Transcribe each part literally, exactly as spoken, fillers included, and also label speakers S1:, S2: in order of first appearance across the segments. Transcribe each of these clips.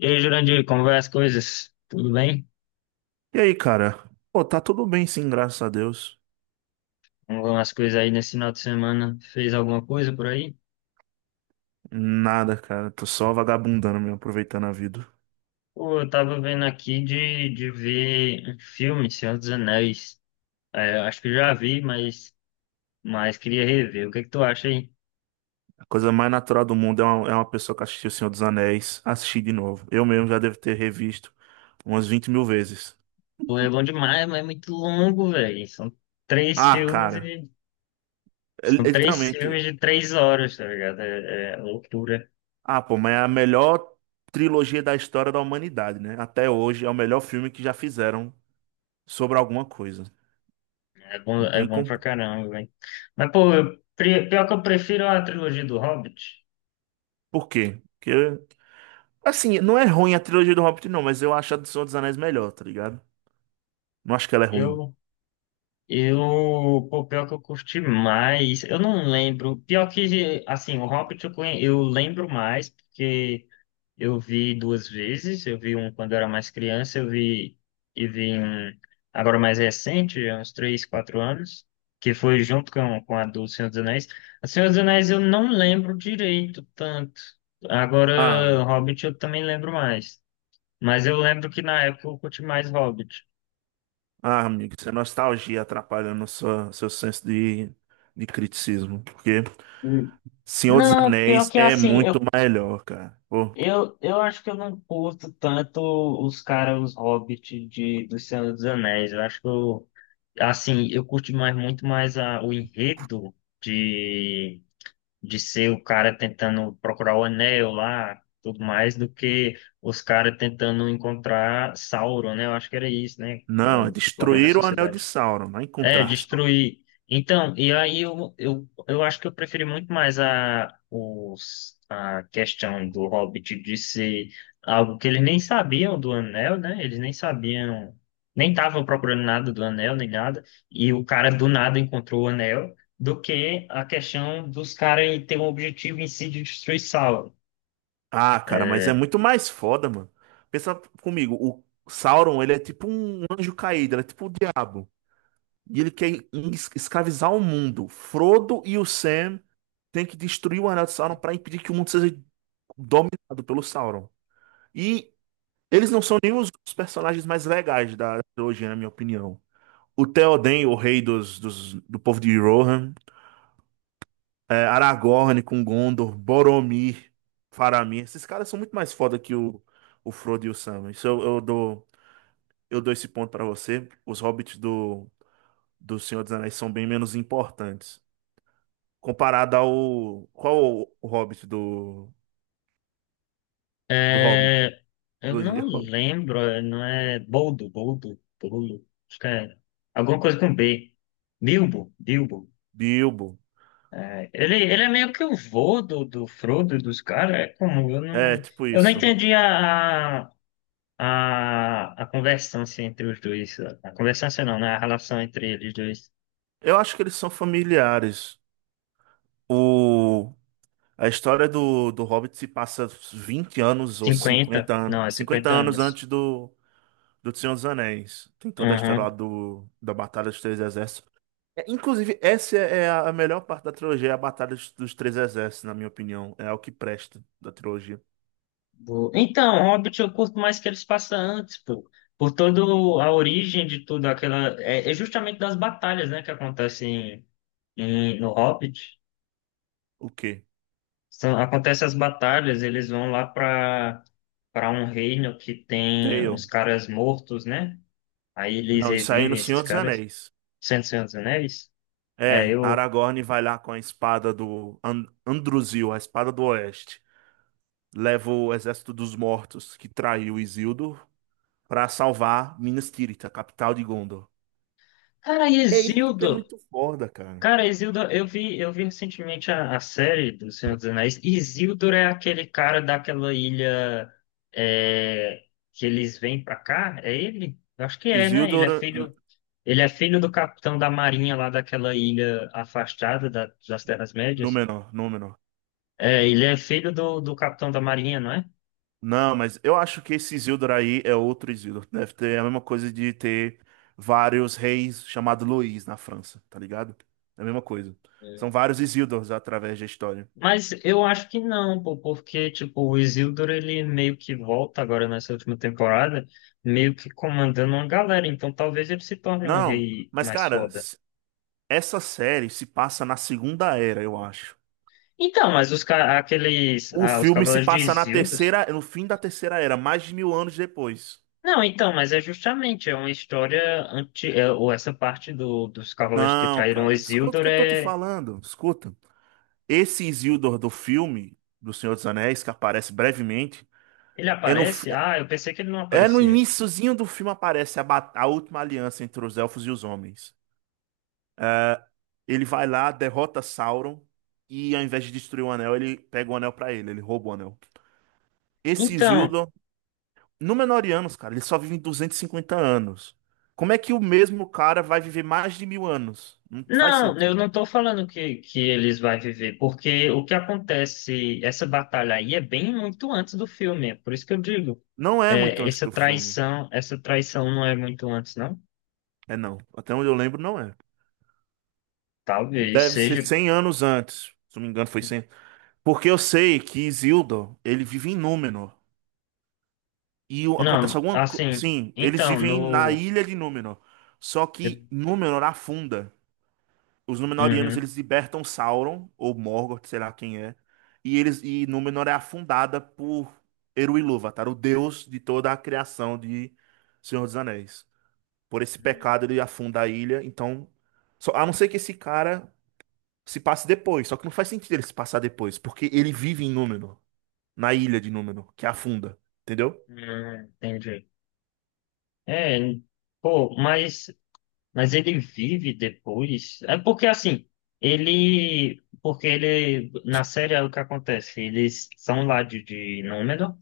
S1: E aí, Jurandir, como vai as coisas? Tudo bem?
S2: E aí, cara? Pô, tá tudo bem sim, graças a Deus.
S1: Como vão as coisas aí nesse final de semana? Fez alguma coisa por aí?
S2: Nada, cara. Tô só vagabundando mesmo, aproveitando a vida.
S1: Pô, eu tava vendo aqui de, de ver um filme, Senhor dos Anéis. É, acho que já vi, mas, mas queria rever. O que é que tu acha aí?
S2: A coisa mais natural do mundo é uma, é uma pessoa que assistiu O Senhor dos Anéis assistir de novo. Eu mesmo já devo ter revisto umas vinte mil vezes.
S1: Pô, é bom demais, mas é muito longo, velho. São três
S2: Ah,
S1: filmes
S2: cara.
S1: e...
S2: É é
S1: São três
S2: literalmente.
S1: filmes de três horas, tá ligado? É, é loucura.
S2: Ah, pô, mas é a melhor trilogia da história da humanidade, né? Até hoje é o melhor filme que já fizeram sobre alguma coisa.
S1: É bom,
S2: Não
S1: é
S2: tem
S1: bom pra
S2: como.
S1: caramba, velho. Mas, pô, eu, pri- pior que eu prefiro a trilogia do Hobbit.
S2: Por quê? Porque. Assim, não é ruim a trilogia do Hobbit, não, mas eu acho a do Senhor dos Anéis melhor, tá ligado? Não acho que ela é ruim.
S1: Eu Eu, pô, pior que eu curti mais, eu não lembro. Pior que, assim, o Hobbit eu, conhe- eu lembro mais, porque eu vi duas vezes. Eu vi um quando eu era mais criança, eu vi, e vi um agora mais recente, há uns três, quatro anos, que foi junto com, com a do Senhor dos Anéis. A Senhor dos Anéis eu não lembro direito tanto.
S2: Ah,
S1: Agora, Hobbit eu também lembro mais. Mas eu lembro que na época eu curti mais Hobbit.
S2: ah, amigo, isso é nostalgia atrapalhando sua, seu senso de, de criticismo. Porque
S1: Hum.
S2: Senhor dos
S1: Não, pior
S2: Anéis
S1: que
S2: é
S1: assim,
S2: muito
S1: eu
S2: melhor, cara. Pô,
S1: Eu, eu acho que eu não curto tanto os caras, os hobbits de, do Senhor dos Anéis. Eu acho que eu, assim, eu curto mais, muito mais a, o enredo de, de ser o cara tentando procurar o anel lá, tudo mais, do que os caras tentando encontrar Sauron, né? Eu acho que era isso, né?
S2: não, é
S1: É, formando a
S2: destruir o Anel de
S1: sociedade.
S2: Sauron, não é
S1: É,
S2: encontrar Sauron.
S1: destruir. Então, e aí eu, eu, eu acho que eu preferi muito mais a, os, a questão do Hobbit de ser algo que eles nem sabiam do Anel, né? Eles nem sabiam, nem estavam procurando nada do Anel, nem nada. E o cara do nada encontrou o Anel, do que a questão dos caras ter um objetivo em si de destruir Sauron.
S2: Ah, cara, mas é muito mais foda, mano. Pensa comigo, o Sauron, ele é tipo um anjo caído, ele é tipo o diabo. E ele quer es- escravizar o mundo. Frodo e o Sam têm que destruir o Anel de Sauron para impedir que o mundo seja dominado pelo Sauron. E eles não são nem os os personagens mais legais da trilogia, na minha opinião. O Theoden, o rei dos, dos- do povo de Rohan, é, Aragorn com Gondor, Boromir, Faramir, esses caras são muito mais foda que o, o Frodo e o Sam. Isso eu, eu dou, eu dou esse ponto pra você. Os hobbits do, do Senhor dos Anéis são bem menos importantes. Comparado ao. Qual o, o hobbit do, do Hobbit?
S1: Eu
S2: Trilogia
S1: não
S2: Hobbit?
S1: lembro, é, não é Boldo, Boldo, Boldo, acho que é alguma coisa com B. Bilbo, Bilbo.
S2: Bilbo.
S1: Ele, ele é meio que o vô do, do Frodo e dos caras, é como, eu
S2: É,
S1: não,
S2: tipo
S1: eu não
S2: isso.
S1: entendi a, a, a, a conversância entre os dois, a conversância não, né, a relação entre eles dois,
S2: Eu acho que eles são familiares. O, a história do, do Hobbit se passa vinte anos ou
S1: cinquenta
S2: cinquenta anos,
S1: não, é
S2: cinquenta
S1: cinquenta
S2: anos
S1: anos,
S2: antes do, do Senhor dos Anéis. Tem toda a história lá
S1: Uhum.
S2: do, da Batalha dos Três Exércitos. É, inclusive, essa é a a melhor parte da trilogia, é a Batalha dos, dos Três Exércitos, na minha opinião. É o que presta da trilogia.
S1: Bo- Então, Hobbit eu curto mais que eles passam antes, pô, por toda a origem de tudo, aquela, é, é justamente das batalhas, né, que acontecem em- no Hobbit.
S2: O quê?
S1: São, acontece as batalhas, eles vão lá para para um reino que tem uns
S2: Dale.
S1: caras mortos, né? Aí eles
S2: Não, isso aí é no
S1: revivem esses
S2: Senhor dos
S1: caras.
S2: Anéis.
S1: Cento Senhor dos Anéis. É,
S2: É,
S1: eu.
S2: Aragorn vai lá com a espada do An- Andruzil, a espada do Oeste. Leva o exército dos mortos que traiu Isildur para salvar Minas Tirith, a capital de Gondor.
S1: Cara,
S2: É isso que é
S1: Isildur!
S2: muito foda, cara.
S1: Cara, Isildur, eu vi, eu vi recentemente a, a série do Senhor dos Anéis. Isildur é aquele cara daquela ilha é, que eles vêm pra cá? É ele? Eu acho que é, né? Ele
S2: Isildur,
S1: é
S2: N-
S1: filho. Ele é filho do capitão da marinha lá daquela ilha afastada da- das Terras-médias.
S2: Númenor, Númenor.
S1: É, ele é filho do, do capitão da marinha, não é?
S2: Não, mas eu acho que esse Isildur aí é outro Isildur. Deve ter a mesma coisa de ter vários reis chamados Luís na França, tá ligado? É a mesma coisa. São
S1: É,
S2: vários Isildurs através da história.
S1: mas eu acho que não, pô, porque, tipo, o Isildur, ele meio que volta agora nessa última temporada, meio que comandando uma galera, então talvez ele se torne um
S2: Não,
S1: rei
S2: mas
S1: mais
S2: cara,
S1: foda.
S2: s- essa série se passa na Segunda Era, eu acho.
S1: Então, mas os, ca- aqueles,
S2: O
S1: ah, os
S2: filme se
S1: Cavaleiros de
S2: passa na
S1: Isildur...
S2: terceira, no fim da Terceira Era, mais de mil anos depois.
S1: Não, então, mas é justamente, é uma história anti... é, ou essa parte do, dos Cavaleiros que
S2: Não,
S1: traíram o
S2: cara, escuta o
S1: Isildur,
S2: que eu tô te
S1: é...
S2: falando. Escuta. Esse Isildur do filme do Senhor dos Anéis, que aparece brevemente,
S1: ele
S2: é no, fi-
S1: aparece? Ah, eu pensei que ele não
S2: é no
S1: aparecia.
S2: iniciozinho do filme aparece a, ba- a última aliança entre os elfos e os homens. Ele vai lá, derrota Sauron e ao invés de destruir o anel, ele pega o anel pra ele, ele rouba o anel. Esse
S1: Então,
S2: Isildur, Númenóreanos, cara, ele só vive duzentos e cinquenta anos. Como é que o mesmo cara vai viver mais de mil anos? Não faz
S1: não, eu
S2: sentido.
S1: não estou falando que, que eles vão viver, porque o que acontece, essa batalha aí é bem muito antes do filme, é por isso que eu digo,
S2: Não é muito
S1: é,
S2: antes
S1: essa
S2: do filme.
S1: traição, essa traição não é muito antes, não?
S2: É não. Até onde eu lembro, não é.
S1: Talvez
S2: Deve ser
S1: seja.
S2: cem anos antes. Se não me engano, foi cem, Porque eu sei que Isildur, ele vive em Númenor. E o- acontece
S1: Não,
S2: alguma coisa.
S1: assim,
S2: Sim, eles
S1: então,
S2: vivem na
S1: no.
S2: ilha de Númenor. Só que
S1: Uhum,
S2: Númenor afunda. Os Númenóreanos,
S1: uhum,
S2: eles libertam Sauron, ou Morgoth, sei lá quem é. E eles e Númenor é afundada por Eru Ilúvatar, o deus de toda a criação de Senhor dos Anéis. Por esse pecado, ele afunda a ilha. Então, só, a não ser que esse cara se passa depois. Só que não faz sentido ele se passar depois, porque ele vive em Númenor, na ilha de Númenor, que afunda, entendeu?
S1: hum, entendi. É, pô, mas Mas ele vive depois. É porque assim, ele. Porque ele. Na série é o que acontece. Eles são lá de, de Númenor.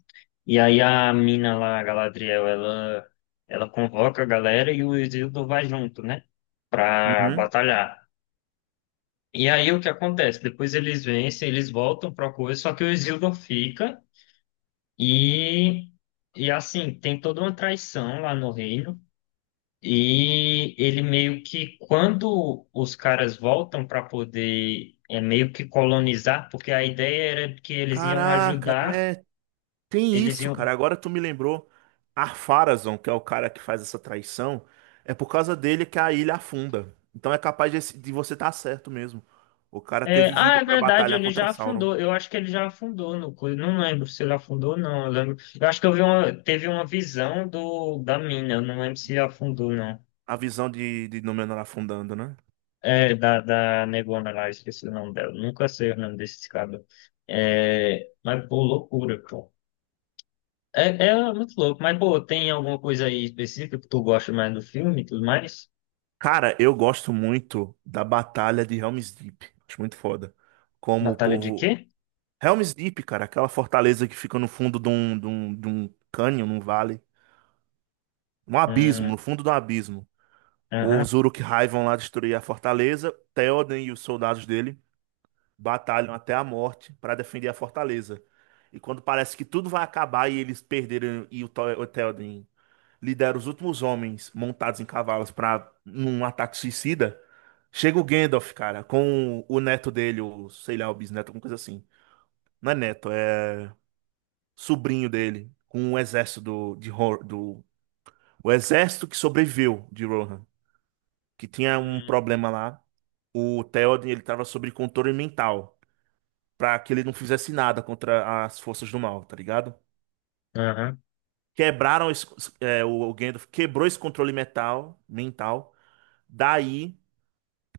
S1: E aí a mina lá, a Galadriel, ela, ela convoca a galera e o Isildur vai junto, né? Pra
S2: Uhum.
S1: batalhar. E aí o que acontece? Depois eles vencem, eles voltam pra coisa, só que o Isildur fica e. E assim, tem toda uma traição lá no reino. E ele meio que, quando os caras voltam para poder é, meio que colonizar, porque a ideia era que eles iam
S2: Caraca,
S1: ajudar,
S2: é, tem
S1: eles
S2: isso,
S1: iam.
S2: cara. Agora tu me lembrou. Ar-Pharazôn, que é o cara que faz essa traição, é por causa dele que a ilha afunda. Então é capaz de, esse- de você estar certo mesmo. O cara ter
S1: É, ah,
S2: vivido
S1: é
S2: pra
S1: verdade,
S2: batalhar
S1: ele
S2: contra
S1: já
S2: Sauron.
S1: afundou. Eu acho que ele já afundou no coisa. Não lembro se ele afundou, ou não. Eu lembro. Eu acho que eu vi uma, teve uma visão do, da mina. Eu não lembro se afundou, não.
S2: A visão de, de Númenor afundando, né?
S1: É, da, da negona lá, esqueci o nome dela. Nunca sei o nome desse cara. É, mas, pô, loucura, pô. É, é muito louco, mas pô, tem alguma coisa aí específica que tu gosta mais do filme e tudo mais?
S2: Cara, eu gosto muito da batalha de Helm's Deep. Acho muito foda. Como o
S1: Batalha de
S2: povo
S1: quê?
S2: Helm's Deep, cara, aquela fortaleza que fica no fundo de um, de um, de um cânion, num vale, um abismo,
S1: Hum,
S2: no fundo do abismo. Os
S1: Aham.
S2: Uruk-hai vão lá destruir a fortaleza, Theoden e os soldados dele batalham até a morte para defender a fortaleza. E quando parece que tudo vai acabar e eles perderam e o Tho- o Theoden lidera os últimos homens montados em cavalos para num ataque suicida, chega o Gandalf, cara, com o neto dele, ou sei lá, o bisneto, alguma coisa assim. Não é neto, é sobrinho dele com o exército do, de, Ro- do o exército que sobreviveu de Rohan, que tinha um
S1: Hum,
S2: problema lá. O Theoden, ele tava sob controle mental, pra que ele não fizesse nada contra as forças do mal, tá ligado?
S1: aham.
S2: Quebraram esse, é, o, o Gandalf quebrou esse controle mental, mental. Daí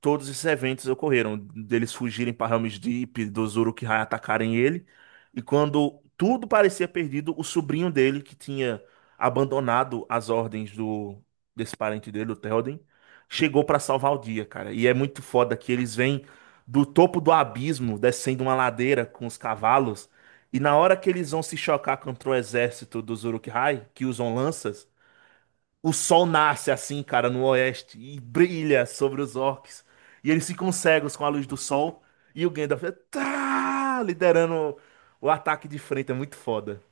S2: todos esses eventos ocorreram, deles fugirem para Helm's Deep, dos Uruk-hai atacarem ele, e quando tudo parecia perdido, o sobrinho dele, que tinha abandonado as ordens do desse parente dele, o Théoden, chegou para salvar o dia, cara. E é muito foda que eles vêm do topo do abismo, descendo uma ladeira com os cavalos, e na hora que eles vão se chocar contra o exército dos Uruk-hai, que usam lanças, o sol nasce assim, cara, no oeste e brilha sobre os orcs. E eles ficam cegos com a luz do sol. E o Gandalf é, tá, liderando o ataque de frente. É muito foda.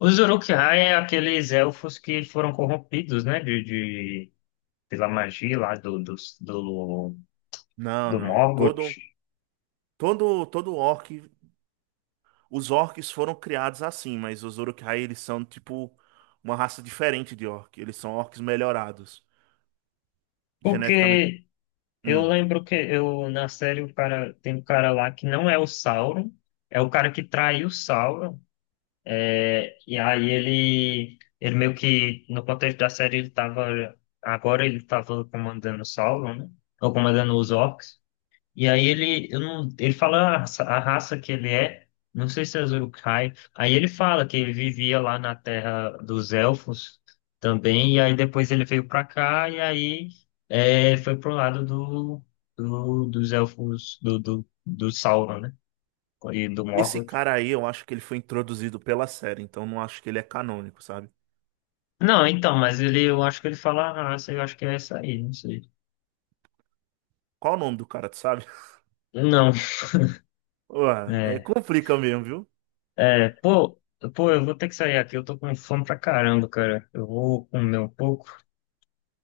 S1: Os Uruk-hai é aqueles elfos que foram corrompidos, né? De, de- pela magia lá do, dos- do,
S2: Não,
S1: do,
S2: não.
S1: Morgoth.
S2: Todo, todo, todo orc. Os orcs foram criados assim, mas os Uruk-hai, eles são tipo uma raça diferente de orc. Eles são orcs melhorados. Geneticamente.
S1: Porque eu
S2: Hum.
S1: lembro que eu, na série o cara, tem um cara lá que não é o Sauron, é o cara que traiu o Sauron. E aí ele, ele meio que, no contexto da série, ele tava, agora ele tava comandando o Sauron, né? Ou comandando os orcs. E aí ele, eu não, ele fala a, raça a raça que ele é, não sei se é Uruk-hai. Aí ele fala que ele vivia lá na terra dos elfos também, e aí depois ele veio pra cá, e aí é, foi pro lado do, do, dos elfos, do, do, do Sauron, né? E do
S2: Esse
S1: Morgoth.
S2: cara aí, eu acho que ele foi introduzido pela série, então não acho que ele é canônico, sabe?
S1: Não, então, mas ele, eu acho que ele fala a raça, eu acho que é essa aí, não sei.
S2: Qual o nome do cara, tu sabe?
S1: Não,
S2: Ué, aí
S1: é,
S2: complica mesmo, viu?
S1: é, pô, pô, eu vou ter que sair aqui, eu tô com fome pra caramba, cara. Eu vou comer um pouco.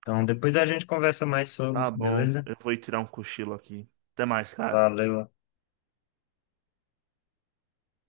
S1: Então, depois a gente conversa mais
S2: Tá
S1: sobre,
S2: bom,
S1: beleza?
S2: eu vou ir tirar um cochilo aqui. Até mais, cara.
S1: Valeu.